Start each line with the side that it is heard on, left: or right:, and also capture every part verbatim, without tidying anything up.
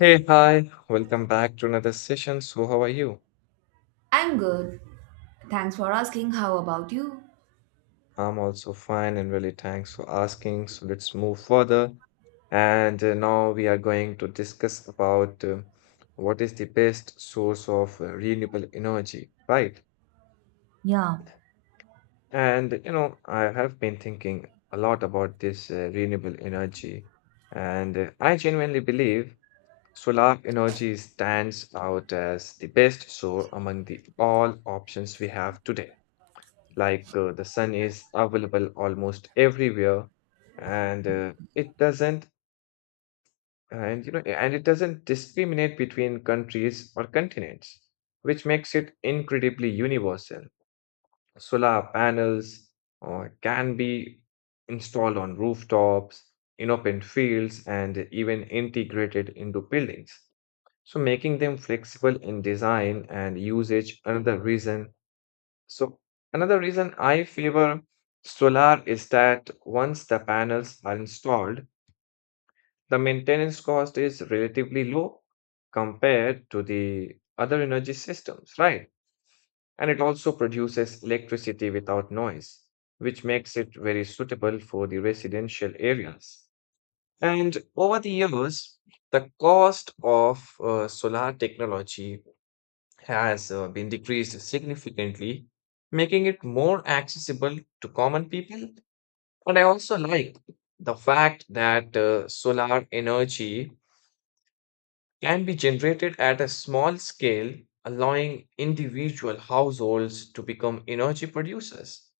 left: Hey, hi, welcome back to another session. So, how are you?
right: I'm good. Thanks for asking. How about you?
left: I'm also fine and really thanks for asking. So, let's move further. And uh, Now we are going to discuss about uh, what is the best source of uh, renewable energy, right?
right: Yeah.
left: And you know, I have been thinking a lot about this uh, renewable energy, and uh, I genuinely believe solar energy stands out as the best source among the all options we have today. Like uh, the sun is available almost everywhere, and uh, it doesn't, and you know, and it doesn't discriminate between countries or continents, which makes it incredibly universal. Solar panels uh, can be installed on rooftops, in open fields, and even integrated into buildings, so making them flexible in design and usage. Another reason so another reason I favor solar is that once the panels are installed, the maintenance cost is relatively low compared to the other energy systems, right? And it also produces electricity without noise, which makes it very suitable for the residential areas. And over the years, the cost of uh, solar technology has uh, been decreased significantly, making it more accessible to common people. And I also like the fact that uh, solar energy can be generated at a small scale, allowing individual households to become energy producers.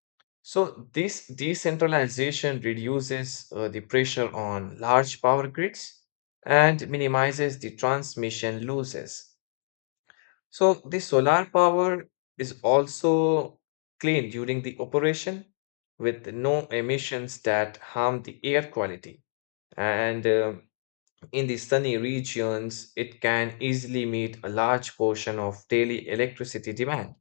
left: So this decentralization reduces uh, the pressure on large power grids and minimizes the transmission losses. So the solar power is also clean during the operation with no emissions that harm the air quality. And uh, In the sunny regions, it can easily meet a large portion of daily electricity demand.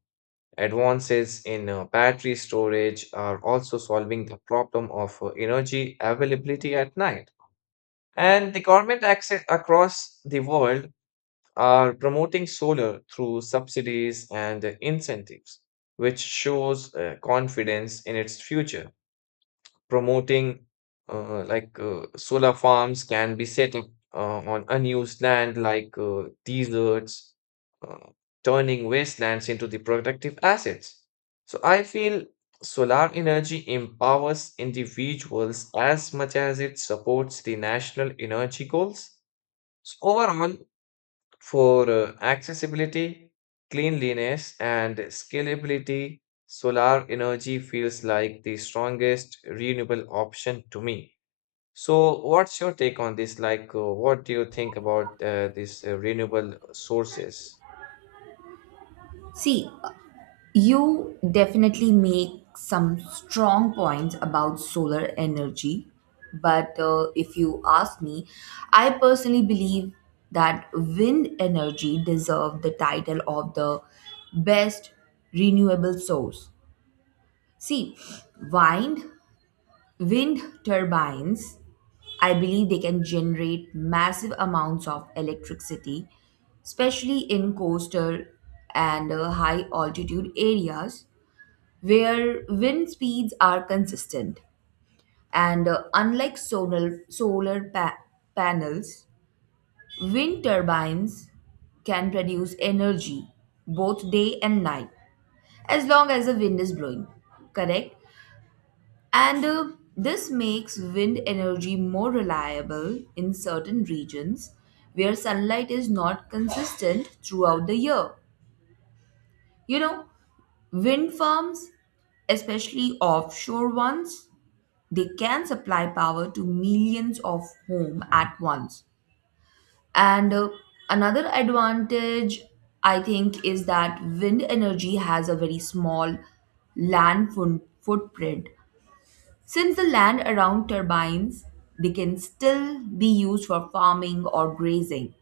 left: Advances in uh, battery storage are also solving the problem of uh, energy availability at night. And the government acce- across the world are promoting solar through subsidies and incentives, which shows uh, confidence in its future. Promoting uh, like uh, Solar farms can be set up uh, on unused land like uh, deserts, uh, turning wastelands into the productive assets. So I feel solar energy empowers individuals as much as it supports the national energy goals. So overall, for uh, accessibility, cleanliness, and scalability, solar energy feels like the strongest renewable option to me. So, what's your take on this? Like, uh, what do you think about uh, these uh, renewable sources?
right: See, you definitely make some strong points about solar energy, but uh, if you ask me, I personally believe that wind energy deserves the title of the best renewable source. See, wind, wind turbines I believe they can generate massive amounts of electricity, especially in coastal and uh, high altitude areas where wind speeds are consistent. And uh, unlike solar, solar pa- panels, wind turbines can produce energy both day and night as long as the wind is blowing, correct? And uh, this makes wind energy more reliable in certain regions where sunlight is not consistent throughout the year. You know, wind farms, especially offshore ones, they can supply power to millions of homes at once. And uh, another advantage, I think, is that wind energy has a very small land foot footprint. Since the land around turbines, they can still be used for farming or grazing.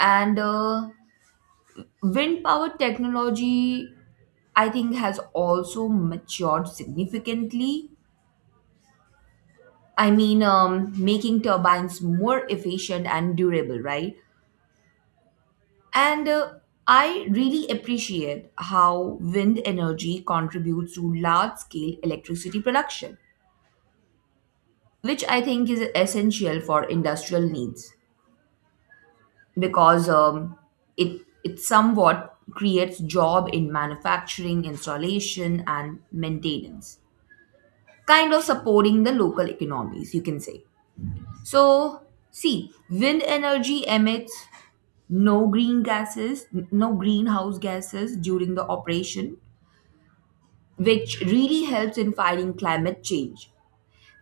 right: And uh, wind power technology, I think, has also matured significantly. I mean, um, making turbines more efficient and durable, right? And uh, I really appreciate how wind energy contributes to large scale electricity production, which I think is essential for industrial needs, because um, it it somewhat creates job in manufacturing, installation, and maintenance, kind of supporting the local economies, you can say. So, see, wind energy emits no green gases, n- no greenhouse gases during the operation, which really helps in fighting climate change.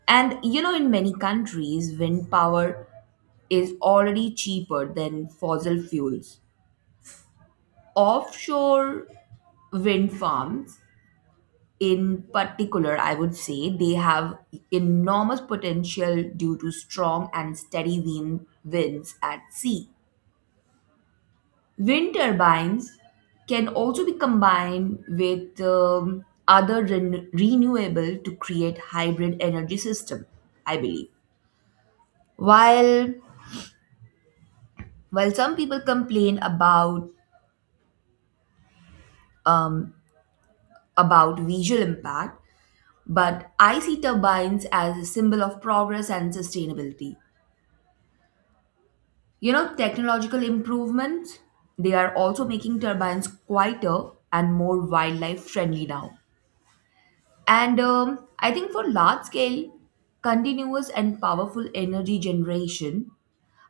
right: And you know, in many countries, wind power is already cheaper than fossil fuels. Offshore wind farms in particular, I would say they have enormous potential due to strong and steady wind winds at sea. Wind turbines can also be combined with um, other ren- renewable to create hybrid energy system, I believe. While while some people complain about um, about visual impact, but I see turbines as a symbol of progress and sustainability. You know, technological improvements, they are also making turbines quieter and more wildlife friendly now. And um, I think for large scale, continuous and powerful energy generation,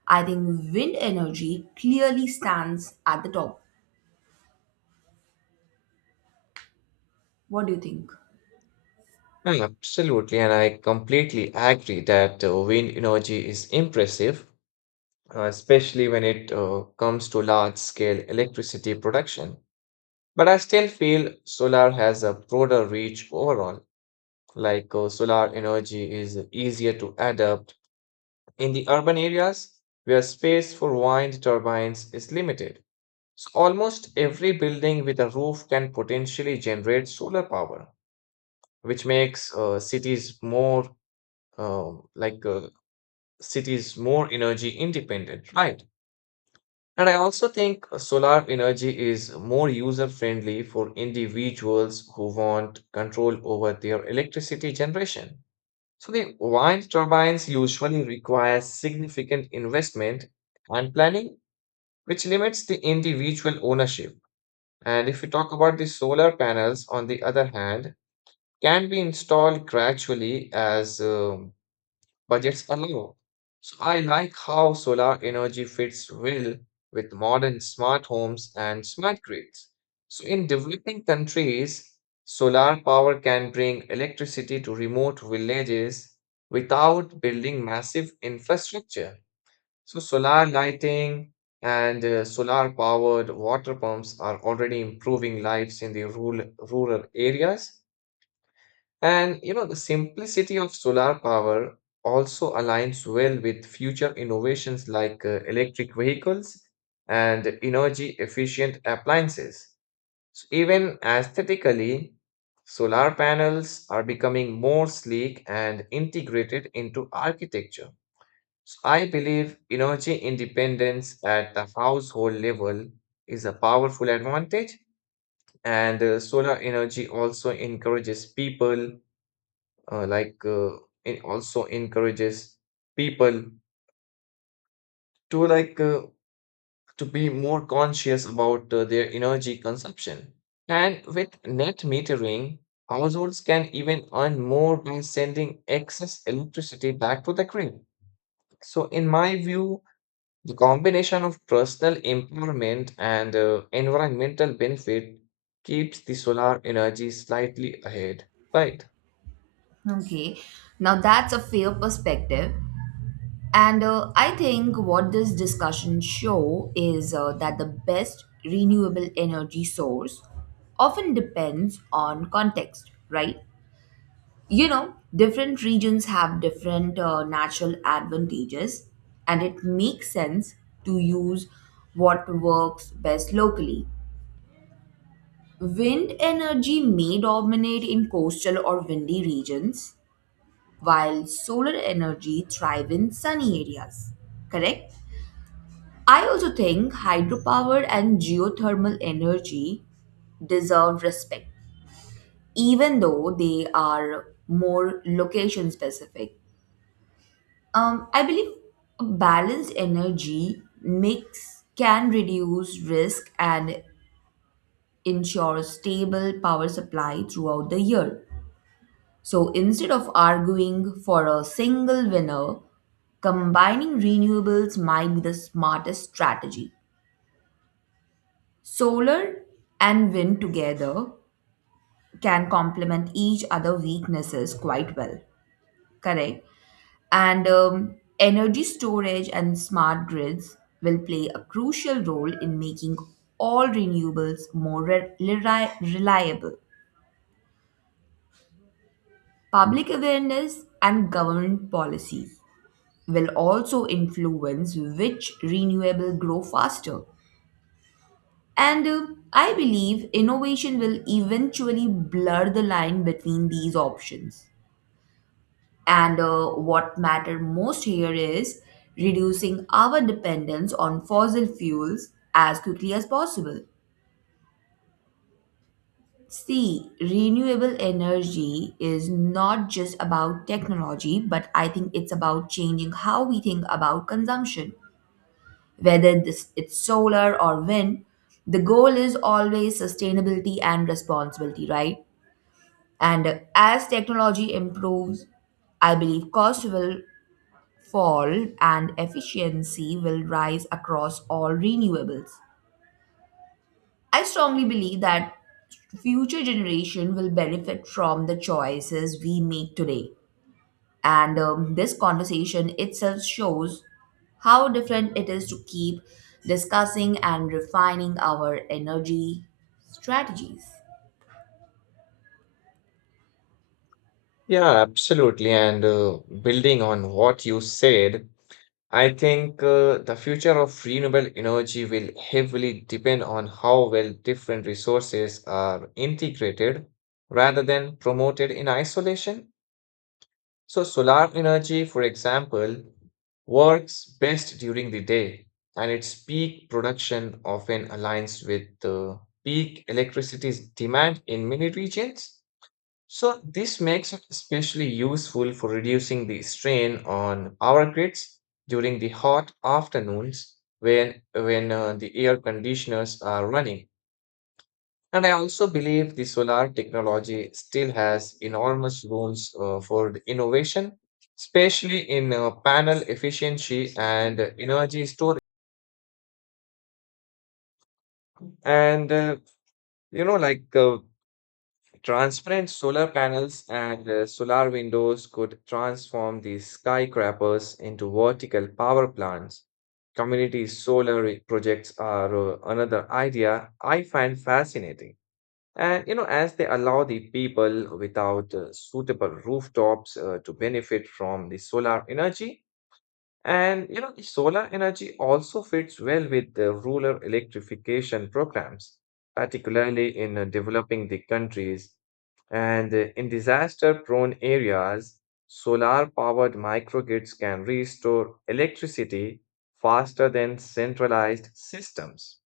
right: I think wind energy clearly stands at the top. What do you think?
left: Mm, absolutely, and I completely agree that uh, wind energy is impressive, uh, especially when it uh, comes to large-scale electricity production. But I still feel solar has a broader reach overall. Like uh, solar energy is easier to adapt in the urban areas where space for wind turbines is limited. So almost every building with a roof can potentially generate solar power, which makes uh, cities more uh, like uh, cities more energy independent, right? And I also think uh, solar energy is more user friendly for individuals who want control over their electricity generation. So the wind turbines usually require significant investment and planning, which limits the individual ownership. And if we talk about the solar panels, on the other hand, can be installed gradually as um, budgets allow. So I like how solar energy fits well with modern smart homes and smart grids. So in developing countries, solar power can bring electricity to remote villages without building massive infrastructure. So solar lighting and uh, solar powered water pumps are already improving lives in the rural, rural areas. And you know, the simplicity of solar power also aligns well with future innovations like uh, electric vehicles and energy efficient appliances. So even aesthetically, solar panels are becoming more sleek and integrated into architecture. So I believe energy independence at the household level is a powerful advantage, and uh, solar energy also encourages people uh, like uh, it also encourages people to like uh, to be more conscious about uh, their energy consumption, and with net metering, households can even earn more by sending excess electricity back to the grid. So in my view, the combination of personal empowerment and uh, environmental benefit keeps the solar energy slightly ahead, right?
right: Okay, now that's a fair perspective. And uh, I think what this discussion show is uh, that the best renewable energy source often depends on context, right? You know, different regions have different uh, natural advantages, and it makes sense to use what works best locally. Wind energy may dominate in coastal or windy regions, while solar energy thrive in sunny areas. Correct? I also think hydropower and geothermal energy deserve respect, even though they are more location specific. Um, I believe a balanced energy mix can reduce risk and ensure stable power supply throughout the year. So instead of arguing for a single winner, combining renewables might be the smartest strategy. Solar and wind together can complement each other weaknesses quite well, correct? And um, energy storage and smart grids will play a crucial role in making all renewables more re- reli- reliable. Public awareness and government policies will also influence which renewable grow faster. And uh, I believe innovation will eventually blur the line between these options. And uh, what matters most here is reducing our dependence on fossil fuels as quickly as possible. See, renewable energy is not just about technology, but I think it's about changing how we think about consumption. Whether this it's solar or wind, the goal is always sustainability and responsibility, right? And as technology improves, I believe cost will fall and efficiency will rise across all renewables. I strongly believe that future generation will benefit from the choices we make today. And um, this conversation itself shows how different it is to keep discussing and refining our energy strategies.
left: Yeah, absolutely. And uh, Building on what you said, I think uh, the future of renewable energy will heavily depend on how well different resources are integrated rather than promoted in isolation. So, solar energy, for example, works best during the day, and its peak production often aligns with the peak electricity demand in many regions. So, this makes it especially useful for reducing the strain on power grids during the hot afternoons when, when uh, the air conditioners are running. And I also believe the solar technology still has enormous rooms uh, for the innovation, especially in uh, panel efficiency and uh, energy storage. And, uh, you know, like uh, Transparent solar panels and uh, solar windows could transform these skyscrapers into vertical power plants. Community solar re- projects are uh, another idea I find fascinating. And you know, as they allow the people without uh, suitable rooftops uh, to benefit from the solar energy, and you know, the solar energy also fits well with the rural electrification programs, particularly in uh, developing the countries, and uh, in disaster-prone areas, solar-powered microgrids can restore electricity faster than centralized systems.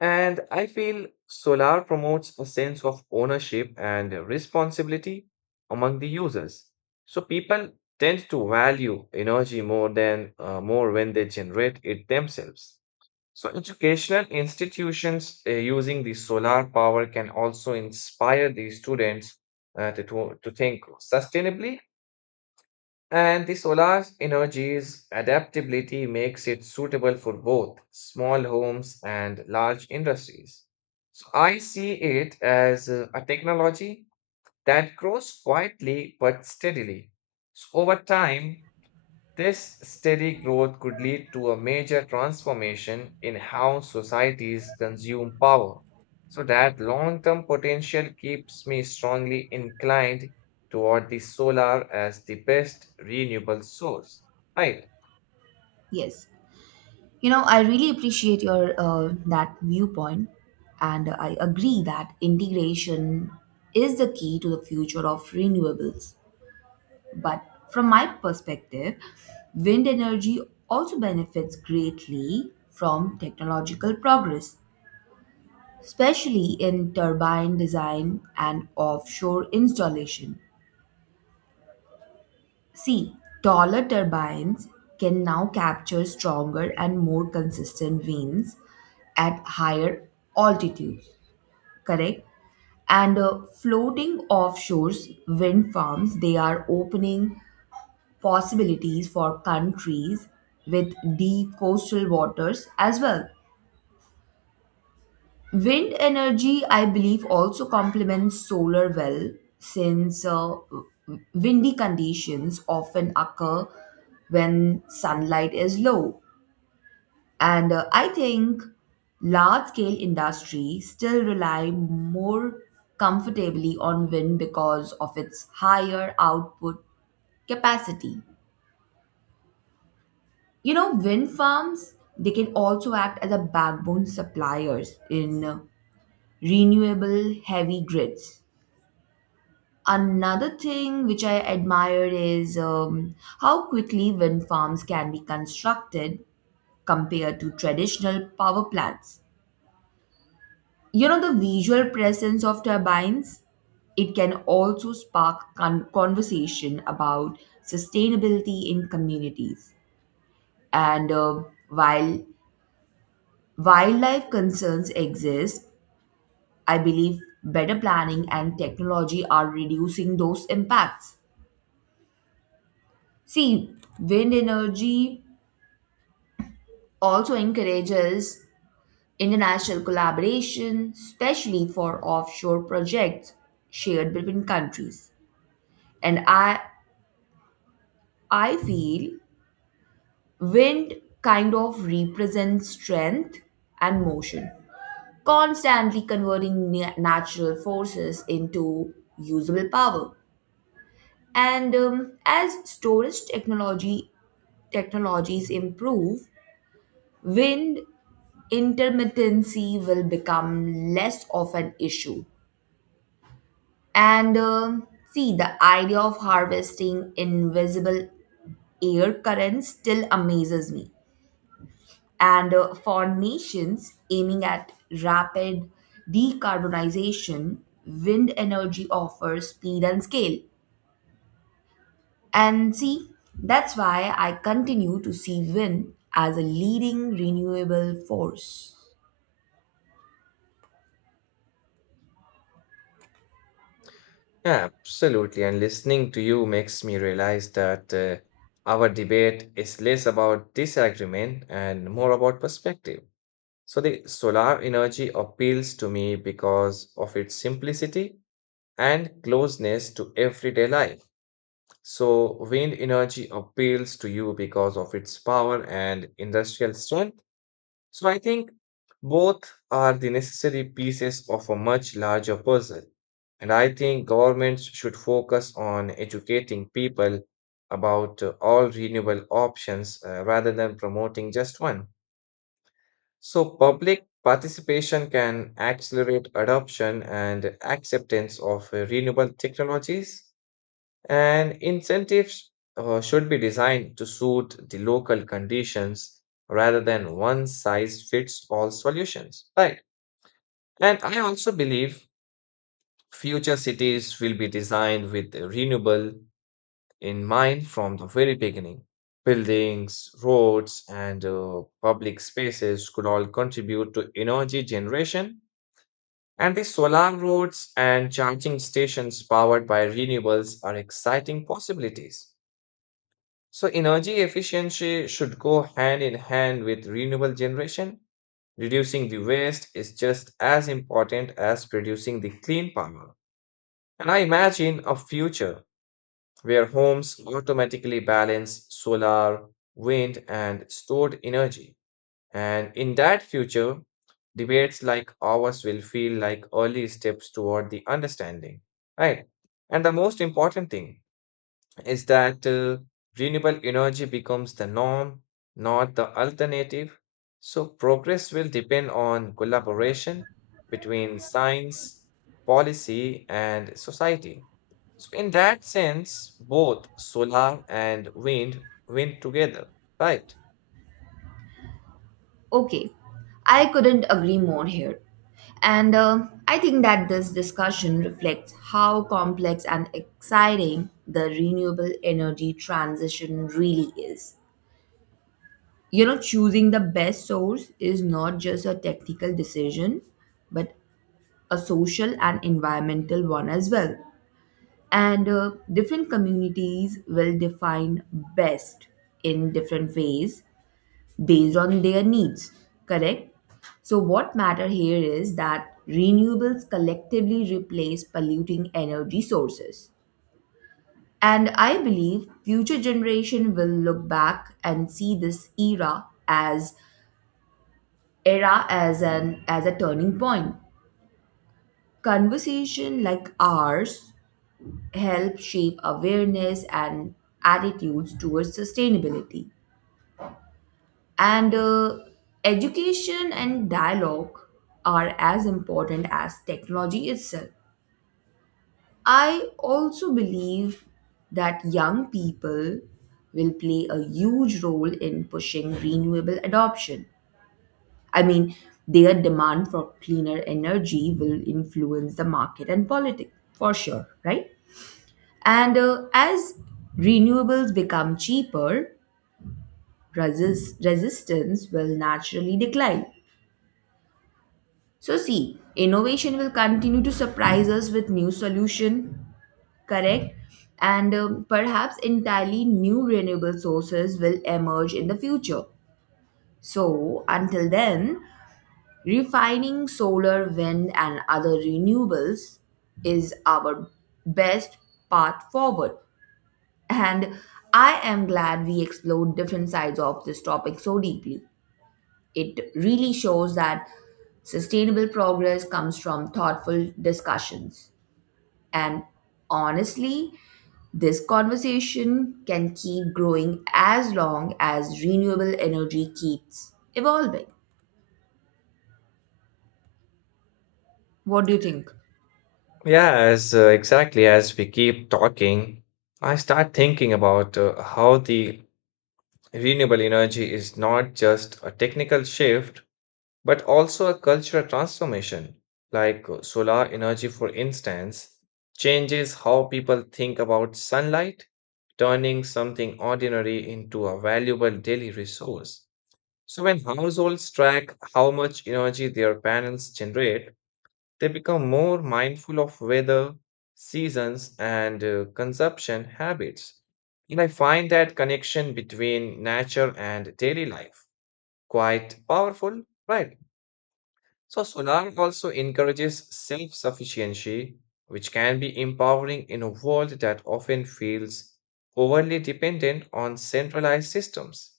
left: And I feel solar promotes a sense of ownership and responsibility among the users. So people tend to value energy more than uh, more when they generate it themselves. So, educational institutions uh, using the solar power can also inspire the students uh, to, to, to think sustainably, and the solar energy's adaptability makes it suitable for both small homes and large industries. So, I see it as uh, a technology that grows quietly but steadily. So, over time, this steady growth could lead to a major transformation in how societies consume power, so that long term potential keeps me strongly inclined toward the solar as the best renewable source. Right.
right: Yes. You know, I really appreciate your uh, that viewpoint, and I agree that integration is the key to the future of renewables. But from my perspective, wind energy also benefits greatly from technological progress, especially in turbine design and offshore installation. See, taller turbines can now capture stronger and more consistent winds at higher altitudes, correct? And uh, floating offshore wind farms, they are opening possibilities for countries with deep coastal waters as well. Wind energy, I believe, also complements solar well, since uh, w- windy conditions often occur when sunlight is low. And uh, I think large scale industry still rely more comfortably on wind because of its higher output capacity. You know, wind farms, they can also act as a backbone suppliers in uh, renewable heavy grids. Another thing which I admire is um, how quickly wind farms can be constructed compared to traditional power plants. You know, the visual presence of turbines, it can also spark con- conversation about sustainability in communities. And uh, while wildlife concerns exist, I believe better planning and technology are reducing those impacts. See, wind energy also encourages international collaboration, especially for offshore projects shared between countries. And I, I feel wind kind of represents strength and motion, constantly converting na- natural forces into usable power. And um, as storage technology technologies improve, wind intermittency will become less of an issue. And um See, the idea of harvesting invisible air currents still amazes me. And uh, for nations aiming at rapid decarbonization, wind energy offers speed and scale. And see, that's why I continue to see wind as a leading renewable force.
left: Yeah, absolutely. And listening to you makes me realize that uh, our debate is less about disagreement and more about perspective. So, the solar energy appeals to me because of its simplicity and closeness to everyday life. So, wind energy appeals to you because of its power and industrial strength. So, I think both are the necessary pieces of a much larger puzzle. And I think governments should focus on educating people about uh, all renewable options uh, rather than promoting just one. So, public participation can accelerate adoption and acceptance of uh, renewable technologies. And incentives uh, should be designed to suit the local conditions rather than one size fits all solutions. Right. And I also believe future cities will be designed with the renewable in mind from the very beginning. Buildings, roads, and uh, public spaces could all contribute to energy generation. And the solar roads and charging stations powered by renewables are exciting possibilities. So energy efficiency should go hand in hand with renewable generation. Reducing the waste is just as important as producing the clean power. And I imagine a future where homes automatically balance solar, wind, and stored energy. And in that future, debates like ours will feel like early steps toward the understanding, right? And the most important thing, is that uh, renewable energy becomes the norm, not the alternative. So, progress will depend on collaboration between science, policy, and society. So, in that sense, both solar and wind win together, right?
right: Okay, I couldn't agree more here. And uh, I think that this discussion reflects how complex and exciting the renewable energy transition really is. You know, choosing the best source is not just a technical decision, but a social and environmental one as well. And uh, different communities will define best in different ways based on their needs, correct? So, what matter here is that renewables collectively replace polluting energy sources. And I believe future generation will look back and see this era as era as an as a turning point. Conversation like ours help shape awareness and attitudes towards sustainability. And uh, education and dialogue are as important as technology itself. I also believe that young people will play a huge role in pushing renewable adoption. I mean, their demand for cleaner energy will influence the market and politics for sure, right? And uh, as renewables become cheaper, resist- resistance will naturally decline. So see, innovation will continue to surprise us with new solution, correct? And um, perhaps entirely new renewable sources will emerge in the future. So until then, refining solar, wind, and other renewables is our best path forward. And I am glad we explored different sides of this topic so deeply. It really shows that sustainable progress comes from thoughtful discussions. And honestly, this conversation can keep growing as long as renewable energy keeps evolving. What do you think?
left: Yeah, uh, exactly, as we keep talking, I start thinking about uh, how the renewable energy is not just a technical shift, but also a cultural transformation, like uh, solar energy, for instance, changes how people think about sunlight, turning something ordinary into a valuable daily resource. So, when households track how much energy their panels generate, they become more mindful of weather, seasons, and uh, consumption habits. And I find that connection between nature and daily life quite powerful, right? So, Sunan also encourages self sufficiency, which can be empowering in a world that often feels overly dependent on centralized systems.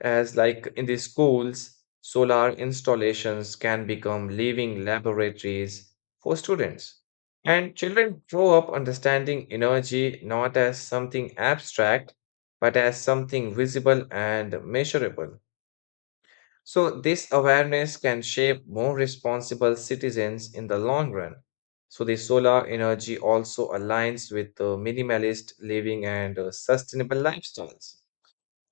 left: As, like in the schools, solar installations can become living laboratories for students. And children grow up understanding energy not as something abstract, but as something visible and measurable. So, this awareness can shape more responsible citizens in the long run. So, the solar energy also aligns with the minimalist living and uh, sustainable lifestyles.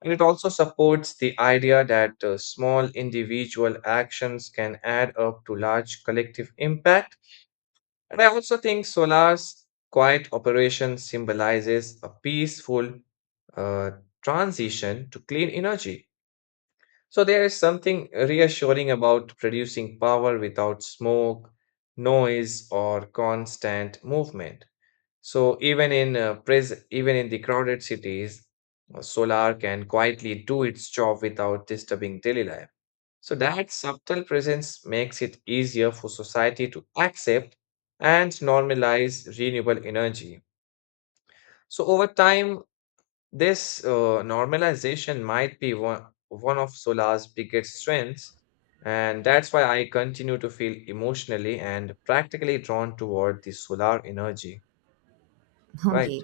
left: And it also supports the idea that uh, small individual actions can add up to large collective impact. And I also think solar's quiet operation symbolizes a peaceful uh, transition to clean energy, so there is something reassuring about producing power without smoke, noise, or constant movement. So even in uh, pres- even in the crowded cities, uh, solar can quietly do its job without disturbing daily life. So that subtle presence makes it easier for society to accept and normalize renewable energy. So over time, this uh, normalization might be one, one of solar's biggest strengths, and that's why I continue to feel emotionally and practically drawn toward the solar energy, right?
right: Okay,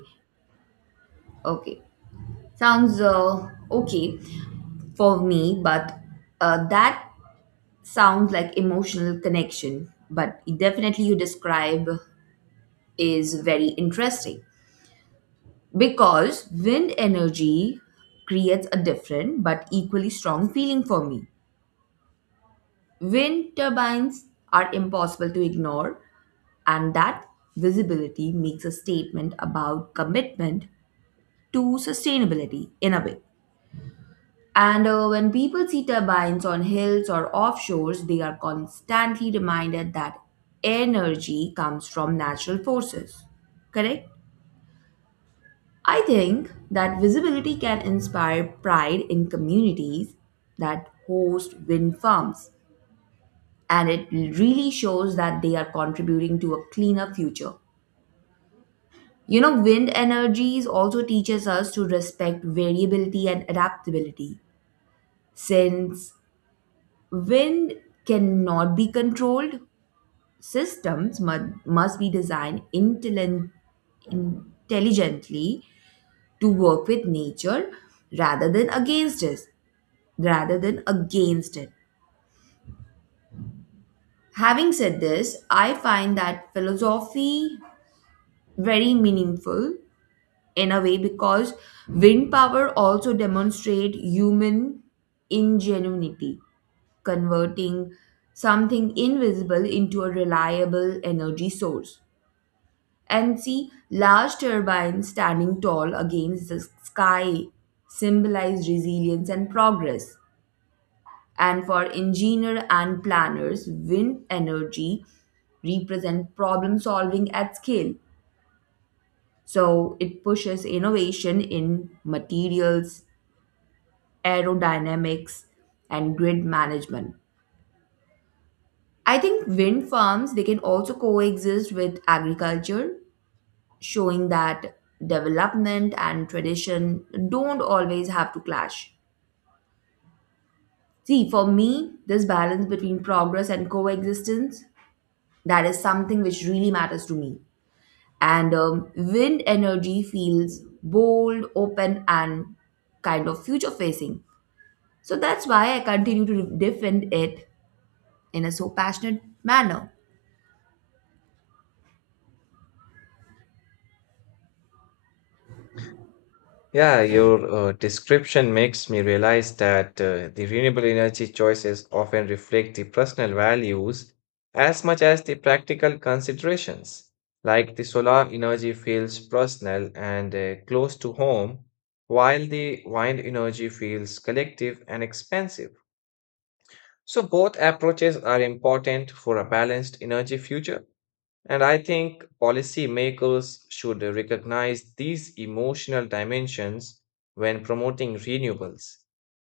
right: okay. Sounds uh, okay for me, but uh, that sounds like emotional connection. But definitely, you describe is very interesting. Because wind energy creates a different but equally strong feeling for me. Wind turbines are impossible to ignore, and that visibility makes a statement about commitment to sustainability in a way. And uh, when people see turbines on hills or offshores, they are constantly reminded that energy comes from natural forces. Correct? I think that visibility can inspire pride in communities that host wind farms, and it really shows that they are contributing to a cleaner future. You know, wind energies also teaches us to respect variability and adaptability. Since wind cannot be controlled, systems mu- must be designed intelligent intelligently to work with nature rather than against us. Rather than against it. Having said this, I find that philosophy very meaningful in a way, because wind power also demonstrate human ingenuity, converting something invisible into a reliable energy source. And see, large turbines standing tall against the sky symbolize resilience and progress. And for engineer and planners, wind energy represent problem solving at scale. So it pushes innovation in materials, aerodynamics, and grid management. I think wind farms they can also coexist with agriculture, showing that development and tradition don't always have to clash. See, for me, this balance between progress and coexistence, that is something which really matters to me. and um, wind energy feels bold, open, and kind of future facing. So that's why I continue to defend it in a so passionate manner.
left: Yeah, your uh, description makes me realize that uh, the renewable energy choices often reflect the personal values as much as the practical considerations. Like the solar energy feels personal and uh, close to home, while the wind energy feels collective and expensive. So, both approaches are important for a balanced energy future. And I think policymakers should recognize these emotional dimensions when promoting renewables.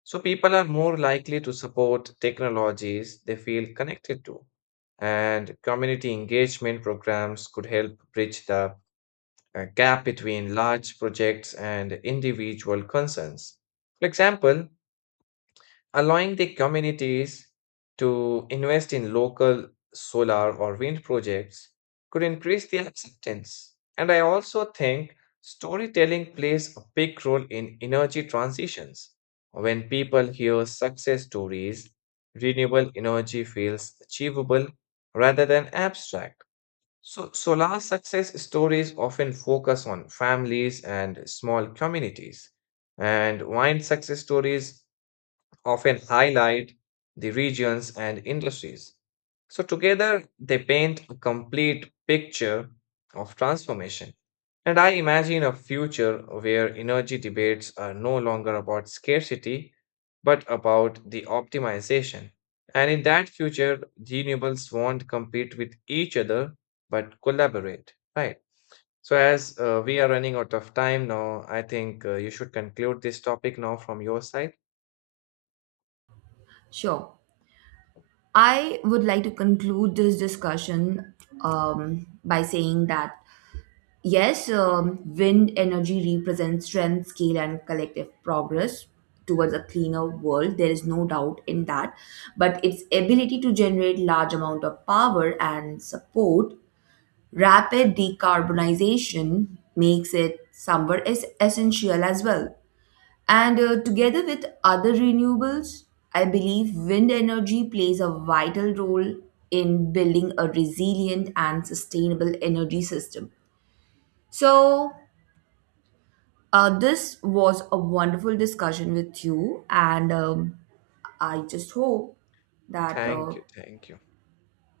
left: So people are more likely to support technologies they feel connected to. And community engagement programs could help bridge the uh, gap between large projects and individual concerns. For example, allowing the communities to invest in local solar or wind projects could increase the acceptance. And I also think storytelling plays a big role in energy transitions. When people hear success stories, renewable energy feels achievable rather than abstract. So, solar success stories often focus on families and small communities, and wind success stories often highlight the regions and industries. So, together, they paint a complete picture of transformation. And I imagine a future where energy debates are no longer about scarcity, but about the optimization. And in that future, renewables won't compete with each other, but collaborate, right? So, as uh, we are running out of time now, I think uh, you should conclude this topic now from your side.
right: Sure. I would like to conclude this discussion um, by saying that yes, um, wind energy represents strength, scale, and collective progress towards a cleaner world. There is no doubt in that. But its ability to generate large amount of power and support rapid decarbonization makes it somewhat is essential as well. And uh, together with other renewables, I believe wind energy plays a vital role in building a resilient and sustainable energy system. So, uh, this was a wonderful discussion with you, and um, I just hope that uh,
left: Thank you. Thank you.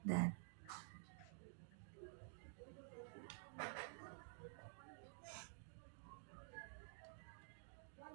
right: that